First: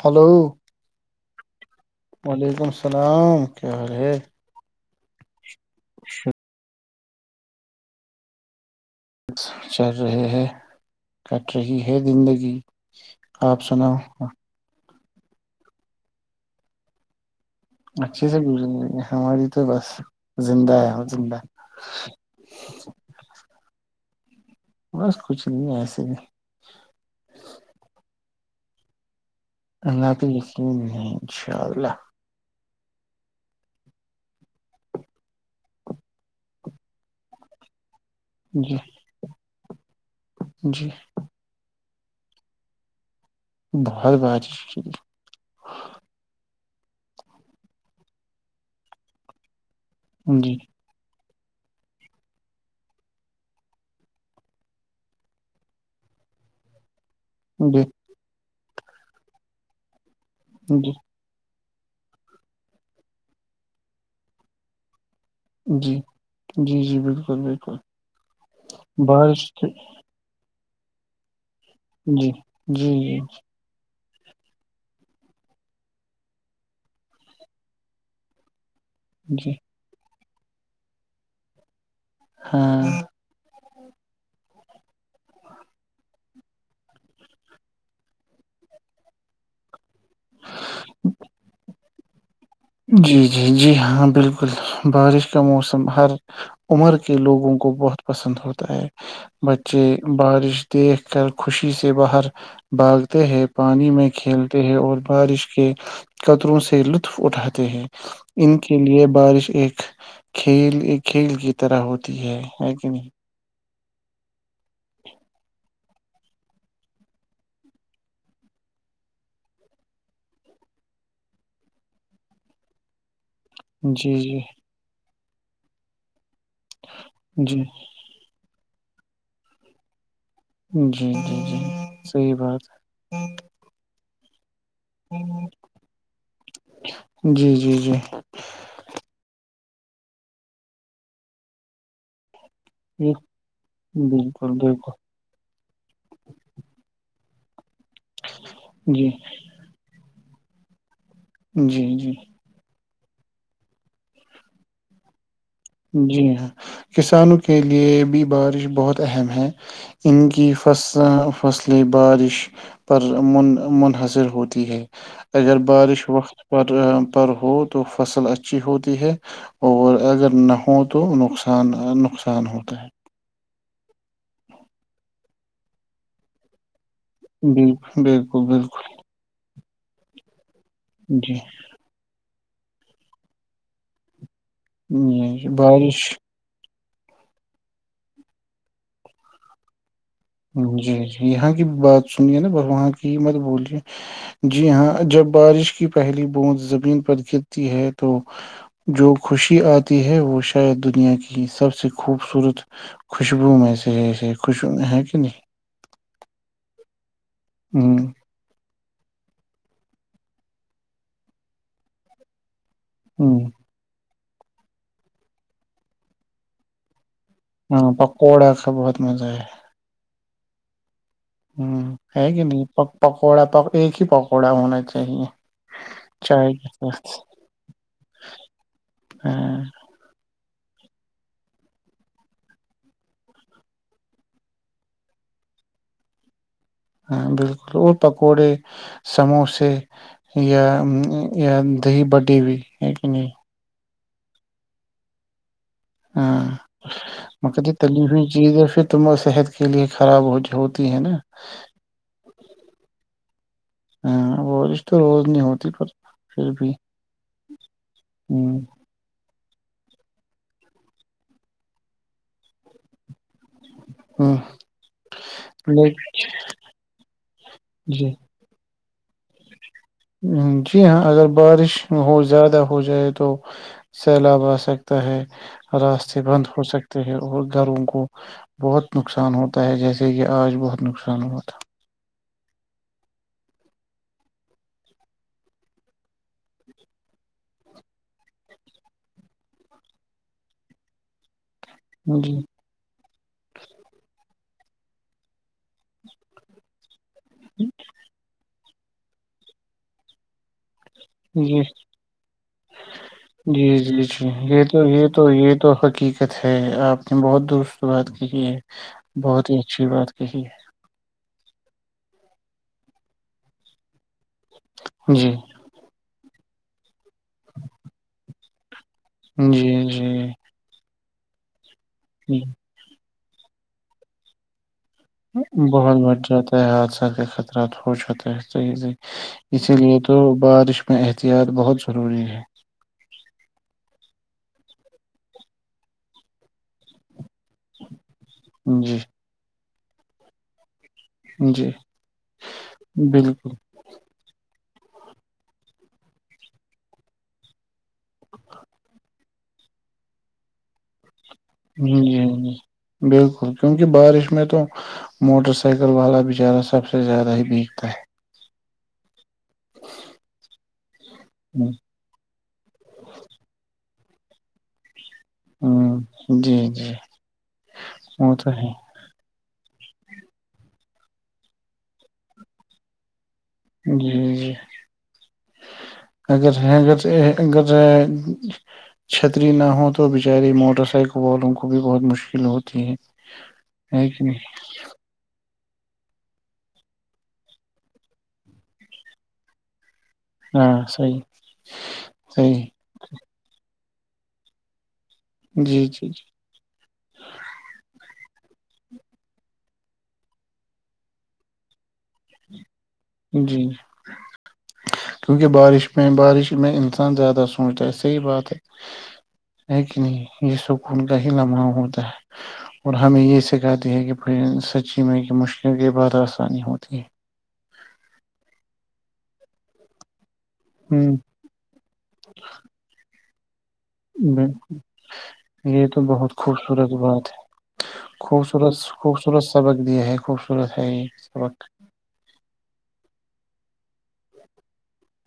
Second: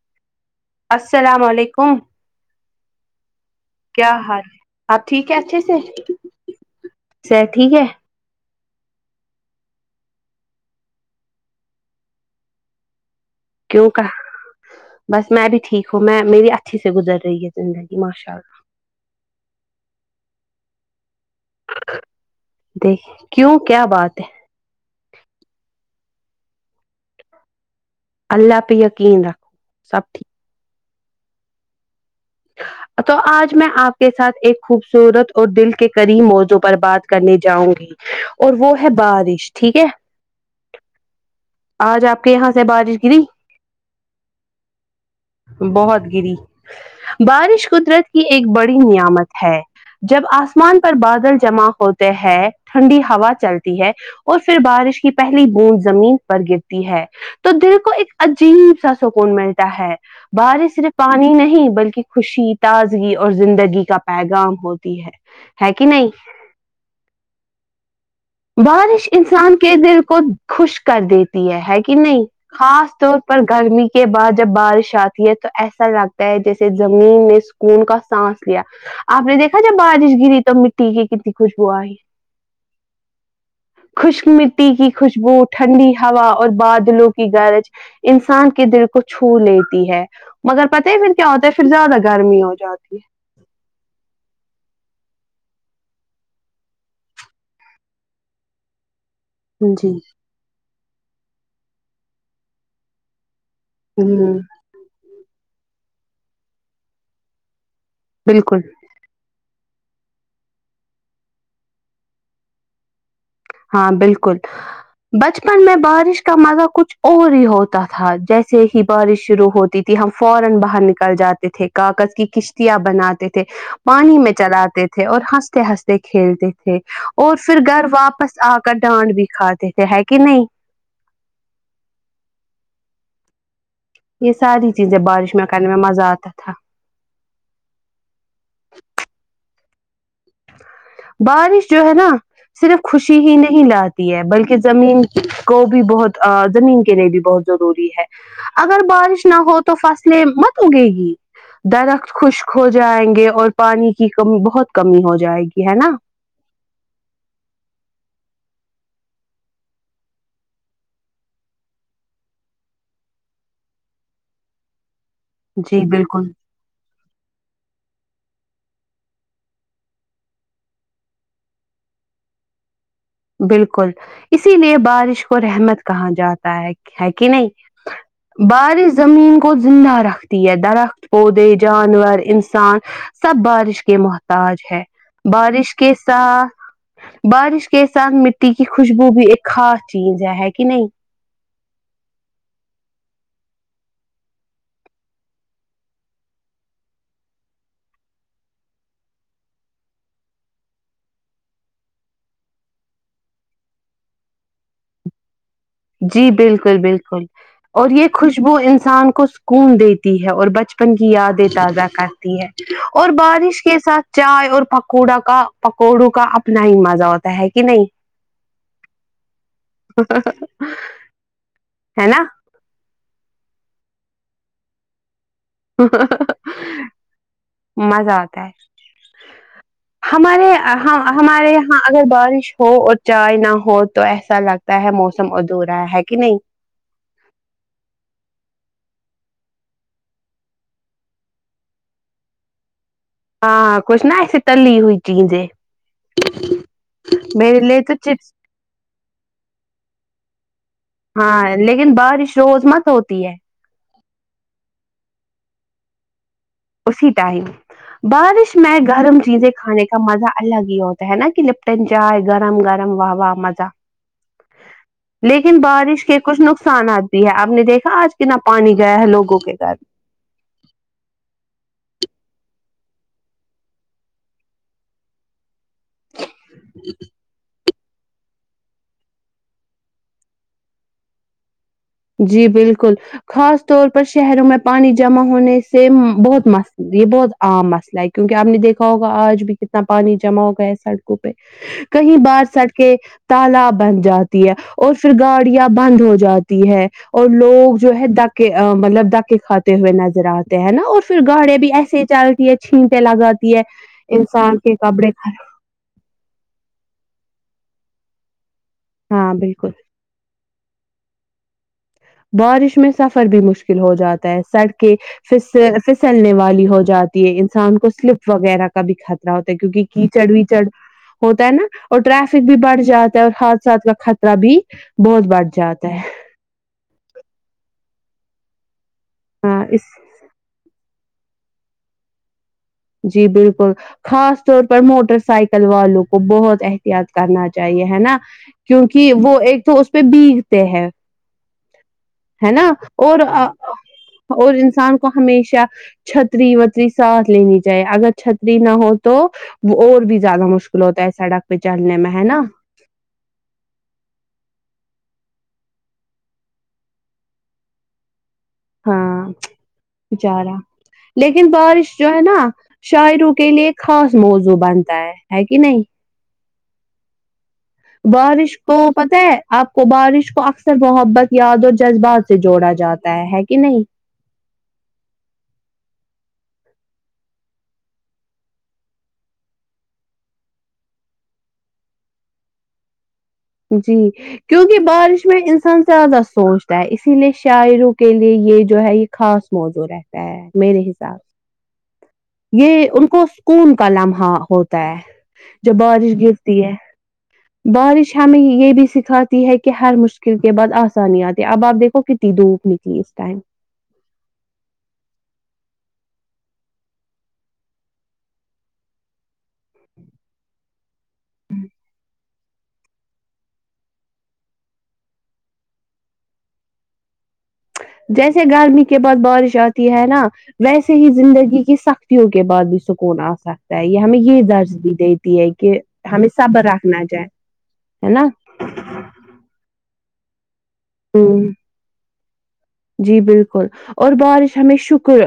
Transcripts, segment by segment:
Hello السلام علیکم وعلیکم السلام کیا حال ہے ہپ ٹھیک ہے اچھے سے سر ٹھیک ہے چل رہے ہیں کٹ رہی ہے زندگی آپ کیوں سناؤ کا بس میں بھی ٹھیک ہوں میں میری اچھی سے گزر رہی ہے زندگی اچھے ماشاء سے اللہ گزندی ہماری تو بس زندہ ہے زندہ دیک کیوں کیا بات [unintelligible] بس کچھ نہیں ایسے ہی اللہ پ کی رہا اللہ حافظ انشاء اللہ تو آج میں آپ کے ساتھ ایک خوبصورت اور دل کے کرری موضوع پر بات کرنے جاؤں گی اور وہ جی ہے بارش ٹھیک ہے جی [inaudible] آج آپ کے یہاں سے بارش گری بہت باتی ش بہت گری بارش قدرت کی ایک بڑی نعمت ہے جب جی آسمان پر بادل جمع ہوتے ہیں ٹھنڈی ہوا چلتی ہے اور پھر بارش کی پہلی بوند زمین پر گرتی ہے تو دل جی کو ایک جیب سا سکون ملتا ہے [inaudible] بارشر جی پانی نہیں [inaudible] بلکہ [inaudible] خوشی تازگی اور زندگی کا پیغام ہوتی ہے ہے کہ جی نہیں جی جی بالکل بالکل بارش انسان تھی کے [inaudible] دل کو خوش کر دی تھ [inaudible] ہے کہ نہیں خاص جی طور جی پر گرمی کے بعد جب بارش آتی ہے تو ایسا لگتا ہے جیسے زمین نے سکون کا سانس لیا آپ نے جی دیکھا جائے بارش گری تو مٹی کے کنی خوشبوا ہی ہاں [inaudible] خوشک مٹی کی خوشبو ٹھنڈی ہوا اور بادلوں کی گرج انسان کے دل کو چھو لیتی ہے مگر پتاہ ہی پھر کیا ہوتا ہے زیاد گرمی ہوتیی جی جی جی ہاں بالکل بارش کا موسم ہر عمر کے لوگوں کو بہت پسند ہوتا ہے ہے بچے جی بارش [inaudible] دیکھ کر خوشی سے باہر بھاگتے ہیں [inaudible] پانی میں ہوں کھیلتے ہیں اور [inaudible] بارش کے قطروں سے لطف اٹھاتے ہیں [inaudible] ان بالکل کے لیئے بارش ایک کھیل ایک کھیل کی طرح ہوتی ہے ہے کہ نہیں ہاں بالکل بچپن میں بہت [unintelligible] جی، پانی میں چلاتے تھے اور ہنستے ہنستے کھیلتے تھ اور پھر جی، گھر واپس آ کر ڈانڈ بھی کھاتے تھے ہے کہ نہیں جی جی جی صحیح بات ہے ہ [unintelligible] یس [unintelligible] ساری چیزیں بارش میں کرنے میں مزہ آتا تھا ہے۔ جی، جی، جی، بارش جو ہے نا صرف یہ- خوشی ہی نہیں لاتی ہے بالکل، بلکہ بالکل، زمین کو بھی بہت زمین کے لیے بھی بہت جض [unintelligible] ہے اگر جی، بارش نہ ہو تو فصلیں متم گے گی جی، جی۔ درخت خوشخوش جائیں گے اور پانی کی کمی بہت کمی ہوتی جائے جی ہاں کسانوں کے لیے بھی بارش بہت اہم ہیں ان کی فص فصلیں بارش پر من منحصر ہوتی ہے اگر جی بارش بالکل وقت پر پر ہو تو فصل اچ اچھی ہوتی ہے اور اگر نہ ہوں تو نقصان نقصان ہوتا ہے بالکل اسی لیے بارش کو کو رحمت کہاں جاتا ہے کہ ہے کہ نہیں بالکل بالکل بالکل بارش زمین کو زندہ رکھتی ہے درخت جی پودے جانور سان سب بارش کے موت تاج ہے جی جی، بارش کے ساتھ بارش کے ساتھ مٹی کی خوشبو بھی ایک خا چیز ہے کہ نہیں جی جی یہاں بات سنیے نا ب وہاں کی مت بولیے جی ہاں جب بارش کی پہلی بوند زمین پر گرتی ہے تو جو خوشی آتی ہے وہ شاید دنیا کی سب سے خوبصورت خوشبو میں سے خوش چنی [unintelligible] جی بالکل بالکل اور یہ خوشبو انسان کو سکون دیتی تی ہے اور بچپن کی یادیں تازہ کرتی ہے اور ہ بارش کے ساتھ چائے اور پکوڑا کا پکوڑوں کا اپنا ہی مزہ ہوتا ہے کہ نہیں ہاں پکوڑا کا بہت مزہ ہے ہاں ہوں ہےگ نہیں پک پک پکوڑا پ ایک ہی پکوڑا ہونا چاہیے چائے کے ساتھ مزہ آتا ہے ہاں ہمارے ہمارے یہاں اگر بارش ہو اور چائے نہ ہو تو ایسا لگتا ہے موسم ادھورورا ہے کہ نہیں ہاں بالکل اور پکوڑے سموسے یا یا دہی بٹیی ہوئی ایک کہ نہیں کچش ن ایسے تلی ہوئی چیزیں ہاں مک میرے لیے تو تلیف چپس چیز ہے پھر تماری صحت کے لیے خراب ہو ہوتی ہے نا ہاں لیکن بارش روز مت ہوتی ہے ہاں روزش تو روز نہیں ہوتی پر پھر بھی اسی ٹائم بارش ہ میں گرم چیزیں کھانے کا مزہ الگ ہی ہوتا ہے نا کہ لپٹن چائے گرم گرم واہ واہ مز لیکن ل بارش کے کچھ نقصانات بھی ہے آپ نے دیکھا جی آج کنا پانی گ ہے لگوں کے سار جی ہاں اگر بارش ب زیادہ ہو جائے تو سیلاب آ سکتا ہے راستے بند ہو سکتے ہیں اور گروں کو کو بہت نقصان ہوتا ہے جیسے کہ آج بہت نقصان ہوا تھا جی بالکل خاص طور پر شہروں میں پانی جمع ہونے سے بہت مس یہ بہت عام مسئلہ ہے کیونکہ آپ نے دیکھا ہوگا آج بھی کتنا پانی جمع ہو گیا ہے سڑکوں پہ کہیں جی بار سٹ کے تال بن جاتا ہے اور پھر گاڑیاں بند ہو جاتی ہے اور لوگ جو ہے ڈکے مطلب ڈاکے کھاتے ہوئے نظر آتے ہیں ہے نا اور پھر جی گاڑیاں بھی ایسے ہی چلتی ہے چھینٹیں لگاتی ہے جی جی جی انسان یہ کے تو یہ کپڑے تو خراب۔ یہ تو حقیقت ہے آپ نے بہت دست شروعات کی ہے ہاں بہت ہی بالکل اچھی بات کہی ہے بارش میں سفر بھی مشکل ہو جاتا ہے سڑک ہے جی پ پسلنے والے وال ہو جاتی انسان کو سلپ وغیرہ کا بھی خطرہ ہوتا ہے جی کیونکہ کی چڑھ بھیی جی چڑھ ہوتا ہے نا اور ٹریفک بھی بڑھ جاتا اور حاتھثاتھ کا خطرہ بھی بہت بڑھ جاتا بہت ہے بٹ جاتا ہے ہ سے [unintelligible] ہاں اسی اس لیے تو بارش اس میں احتیاط بہت ضروری ہے جی بالکل خاص طور پر موٹر سائیکل والوں کو بہت احتیاط کرنا چاہیے ہے نا جی کیونکہ وہ ایک تو پہ بیگتے ہیں جی ہے نا اور بالکل اور انسان کو ہمیشہ چھتری وتری ساتھ لینی اگر چھتری نہ ہو تو اور بھی زیادہ مشکل ہوتا ہے ایسا ڈ جی ج بالکل کیونکہ بارش میں تو موٹر سائیکل والا بچارہ سب سے زیادہ ہی بیگتا ہے ہاں جارا لیکن ہوں بارش جو ہے نا شاعروں کے لیے خاص موضوع بنتا ہے ہے کہ نہیں ہوں، [inaudible] وہ تو بارش ہے کو پتہ ہے آپ کو بارش کو اکثر محبت یاد اور جذبات سے جوڑا جاتا ہے کہ نہیں جی جی اگر اگر اگر چھتری نہ ہو تو بچاریے موٹر سائیکل والوں کو بھی بہت مشکل ہوتی ہے جی ہے کہ نہیں کیونکہ بارش میں ان زیادہ سوچتا ہے اسی لیے شاعروں کے لیے یہ جو ہے یہ خاص موزور ہے ہاں میرے حساب صحیح سے صحیح یہ ان کو سکون کلام ہوتا ہے جب جی جی بارش گرتی ہے بارش یہ بھی سکھاتی ہے کہ ہر مشکل کے بعد آسانی آتی ہے اب آپ دیکھو وہ کنی دھوپ نکلی اس ٹائم جی جی کیونکہ بارش میں بارش میں انسان زیادہ سوچتا ہے صحیح بات ہے ہے کہ نہیں یہ سکون کا ہی لمحہ ہوتا ہے اور ہمیں یہ سکھاتی ہے کہ پھر سچی میں کہ مشکل کے بعد آسانی ہوتی ہے جیسے گرمی کے بعد بارش آتی ہے نا ویسے ہی زندگی کی سختیوں کے بعد بھی سکون آ سکتا ہے یہ ہمیں یہ بال درج بھی دیتی ہے کہ یہ تو ہمیں بہت صبر خوبصورت رکھنا چاہے بات ہے ہے نا خوبصورت خوبصورت سبق بھی ہے خوش ہے ہوں سبت جی بالکل اور بارش ہمیں شکر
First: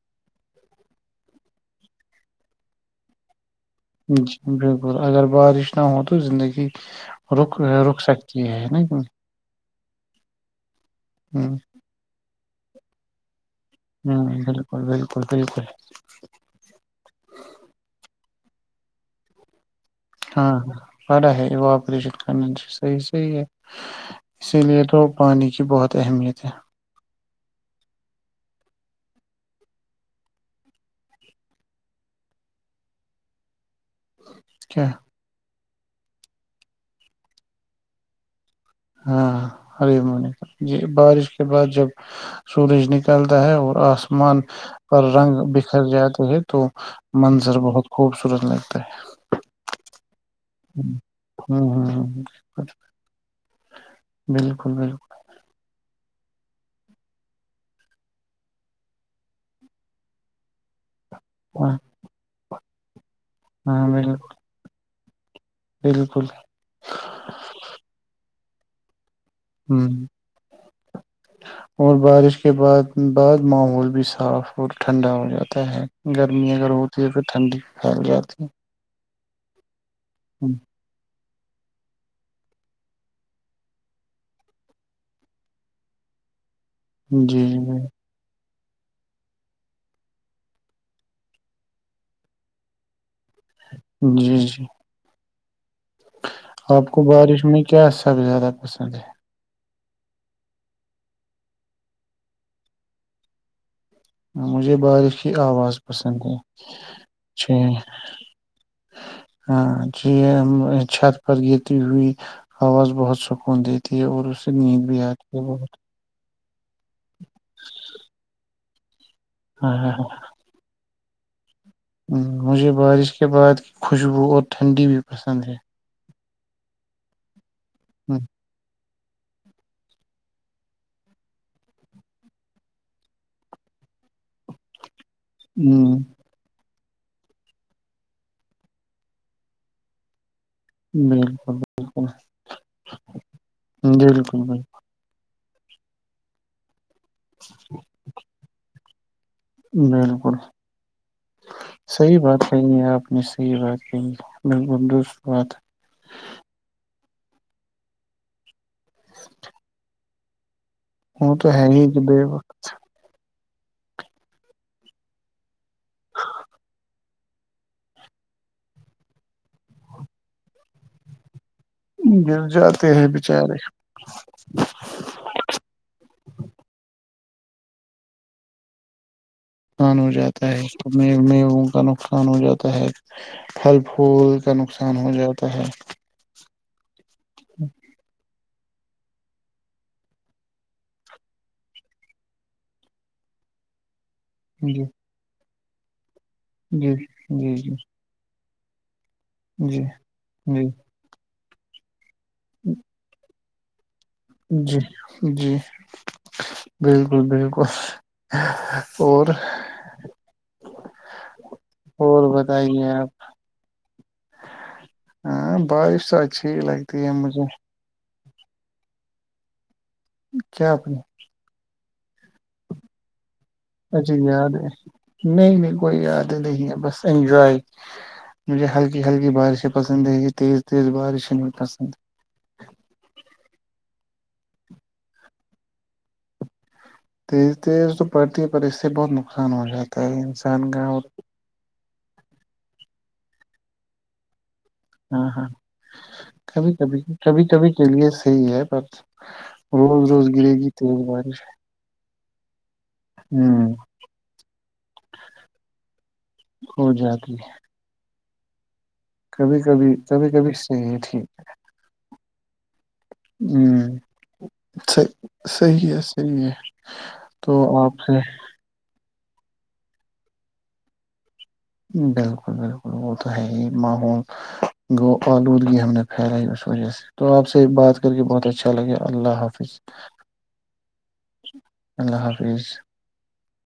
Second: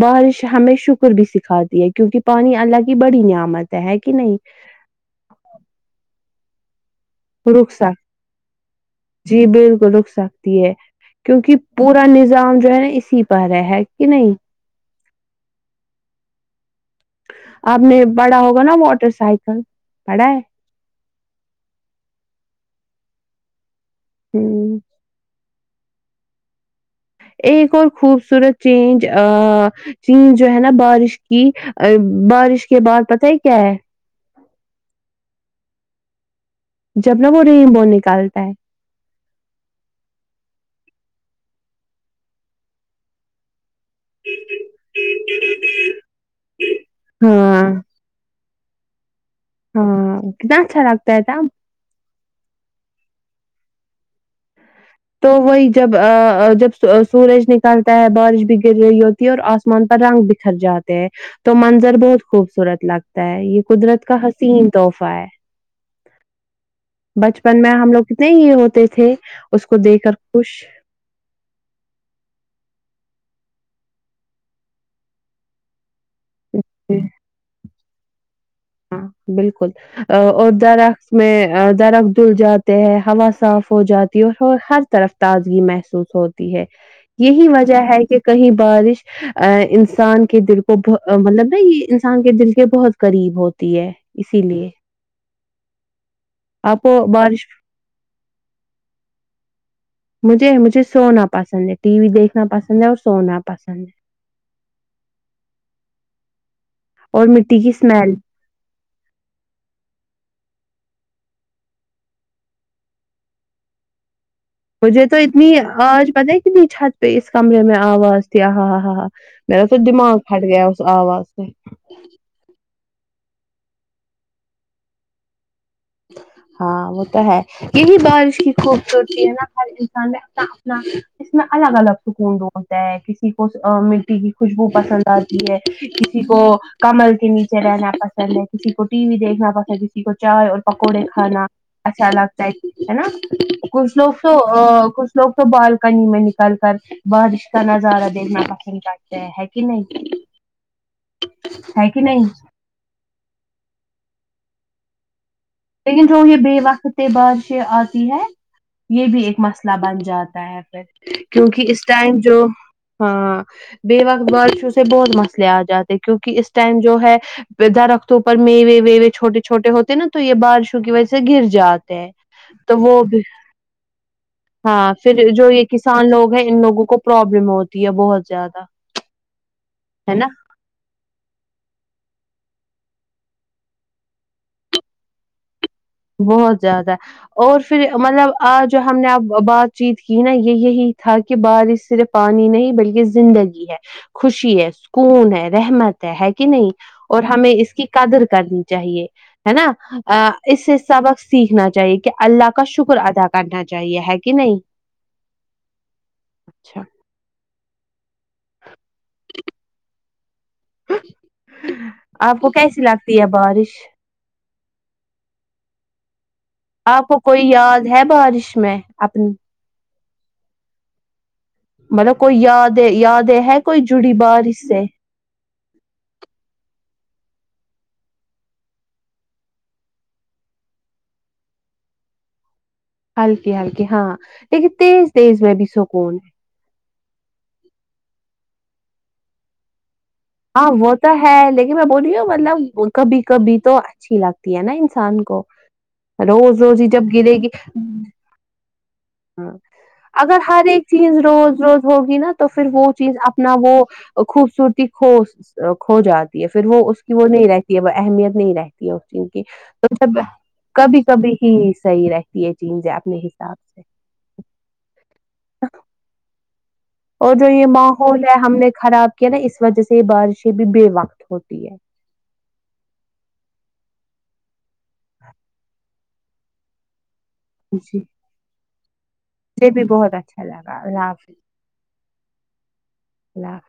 بارش ہمیں شکر بھی سکھاتی ہے کیونکہ پانی اللہ کی بڑی نعمت ہے کہ جی نہیں بالکل اگر بارش نہام ہو تو زندگی رک سک سکتی ہے نا جی بالکل رک سکتی ہے ہ کیونکہ پورا نظام جوا اسی پرار ہے کہ ہوں نہیں بالکل بالکل کوک پ آپ نے پڑا ہوگا نا موٹر سائیکل پڑھا ہے ہاں ہاں بڑا ہے وہ آپریشن کرنا صحیح صحی ہے اسی ہ لیے تو پانی کی بہت تو اہمیت ہے ایک اور خوبصورت چیز چیزجو ہے نا بارش کی بارش کے بعد پت ہے کیا ہے کیا جب نہ وہ ریمبو نکالتا ہے ہاں ہر مونکا جی بارش کے بعد جب سورج نکالتا ہے اور آسمان پر رنگ بکھر جاتے ہے تو منظر ہاں بہت خوبصورت لگتا ت [inaudible] ہاں کتنا اچھا لگتا ہے تھا اچا بالکل بالکل تو وہی جب جب سورج نکالتا ہے بارش بھی گر رہی ہوتی ہے اور آسمان پر رنگ بکھر جاتا تو ہاں منظر بہت خوبصورت لگتا ہے یہ ہاں قدرت کا بالکل حسین تحفہ فائے بالکل [inaudible] بچپن میں ہم لوگ کتنے ہی ہوتے تھے اس ہ کو دیکھ کر خوش اور بارش کے بعد بعد ماحول بھی صاف اور ٹھنڈا ہو جاتا ہے گرمی اگر ہوتی ہے پھر ٹھنڈی ہ گیا تھی بالکل ا اد ر میں درخت دھل جاتے ہے ہوا صاف ہو جاتی ہے اور ہر طرف تازگی محسوس ہوتی ہے جی یہی وجہ ہے کہ کہیں بھی بارش ا انسان کے دل کو مطلب نا یہ انسان کے دل کے بہت قریب ہو ہے جی اسی جی لیے آپ کو بارش میں کیا سب زیادہ پسند ہے مجھے مجھے سونا پسند ہے ٹی وی دیکھنا پسند ہے اور سونا پسند ہے مجھے بارش کی آواز پسند ہے اور جھ مٹی کی اسمیل ہاں جی چھت پر گرتی ہوئی آواز بہت سکون دیتی ہے اور اس سے نیند بھی مجھے تو آتی ہے اتنی بہت آج بتائی نی چھت پہ ا اس کمے میں آواز ت آہا آ ہا ہ میر دا دماغ پھٹ گیا اسس آواز سے ہ مجھے بارش اس کے بعد خوشبو اور ٹھنڈی بھی پسند ہے ہاں وہ تو ہے یہی ہ بارش کی کو ہوتی ہے نا ہر انسان میں اپنا اپنا اس میں الگ الگ سکون ڈولتا ہے کسی کو مٹی کی خوشبو پسند آتی ہے کسی کو کمل کے نیچے رہنا پسند ہے کسی کو ٹی وی دیکھنا پسند کسی کو چائے اور پکوڑے کھانا بالکل بالکل اا لگتا ہے ہے نا کش لوک بالکل توو کش لوک تو بالکنی میں نکل کرتے بارشت ن زارا دیننا پس کا ہیں ہے کہ نہیں بالکل ہے کہ صحیح نہیں بات کہی ہے آپ نے صحیح بات ج م بندست بات ہے لیکن جو یہ بے وقت بادش آتی ہے یہ بھی ایک مسئلہ بن جاتا ہے وہ تو ہے کیونکہ اس ہی کہ ٹائم بے جو وقت ہاں بیوک برڈ فلو سے بہت مسئلے آ جاتے کیونکہ اس ٹائم جو ہے درختوں پر میوے ویوے چھوٹے چھوٹے ہوتے نا یہ بارشوں کی وجہ سے گر ج جاتے ہیں گر تو جاتے وہ ہیں بھی بےچارے ہاں پھر جو یہ کسان لوگ ہیں ان لوگوں کو پرابلم ہوتی ہے بہت زیادہ آان ہو جاتا ہے کا نقص نقصان ہو جاتا ہے پھل پھول کا نقصان ہو جاتا ہے بہت زیادہ اور پھر مطلب آ جو ہم نے اب بات چیت کی نا یہ یہی تھا کہ بارش صرف پانی نہیں بلکہ زندگی ہے خوشی ہے جی سکون ہے رحمت ہے کہ نہیں جی اور ہمیں جی جی اس کی قدر کرنی چاہیے ہے نا جی ا جی اس [unintelligible] وقت سیکھنا چاہیے اللہ کا شکر ادا کر کرنا چاہیے ہے کہ نہیں جی جی اچھا بالکل بالکل اور اور آپ کو کیسی بتائیے آپ لگتی ہے بارش ہاں بارش اچھی ہی لگتی آپ ہے کو مجھے کوئی یاد ہے بارش میں اپ اچ کیا اپنی مطلب کوئی یاد ہے یاد ہے ہے کوئی جڑی اچھی بار یاد اس ہے سے نہیں نہیں کوئی یاد ہے نہیں ہے بس انجوائے مجھے ہلکی ہلکی بارشیں پسند ہے یہ تیز تیز بارشیں م پسند ہلکی ہلکی ہاں لیکن تیز تیز میں بھی سکون ہے تز تز تو پرتی اس سے بہت نقصان ہو جاتا تو انسان ہاں گا وہ تو ہے لیکن میں بولی ہوں مطلب کبھی کبھی تو اچھی لگتی ہے نا انسان ہاں کو ہاں روز کبھی روز ہی کبھی جب گرے کبھی گی کبھی کے لیے صحیح ہے پر ہ روز روز اگر گرے ہر گی ایک تیز چیز بارش روز روز ہوگی نا تو تو پھر وہ چیز اپنا ہ وہ خوبصورتی کھو کھو جاتی ہے پھر وہ ہو اس کی وہ جاتی نہیں رہتی ہے اہمیت نہیں رہے اس چین کی کبھی کبھی تو سب کبھی صحیح ہے کبھی ٹھیک کبھی ہی صحیح رہتی ہے چین سے اپنے حساب سے ہوں صحیح صحیح ہے صحیح ہے اور جو تو یہ آپ سے ماحول ہے ہم نے خراب کیا نا اس وجہ سے یہ بارشیں بھی بے وقت ہوتی ہے بالکل بالکل وہ تو ہے ہی محول [unintelligible] گو آلودگی حمیت پیرائی میں اس سوچس تو آپ سے بات جی کر کے بہت اچھا لگے اللہ مجھے حافظ بھی بہت اچھا لگا اللہ حافظ اللہ حافظ سز [unintelligible] اللہ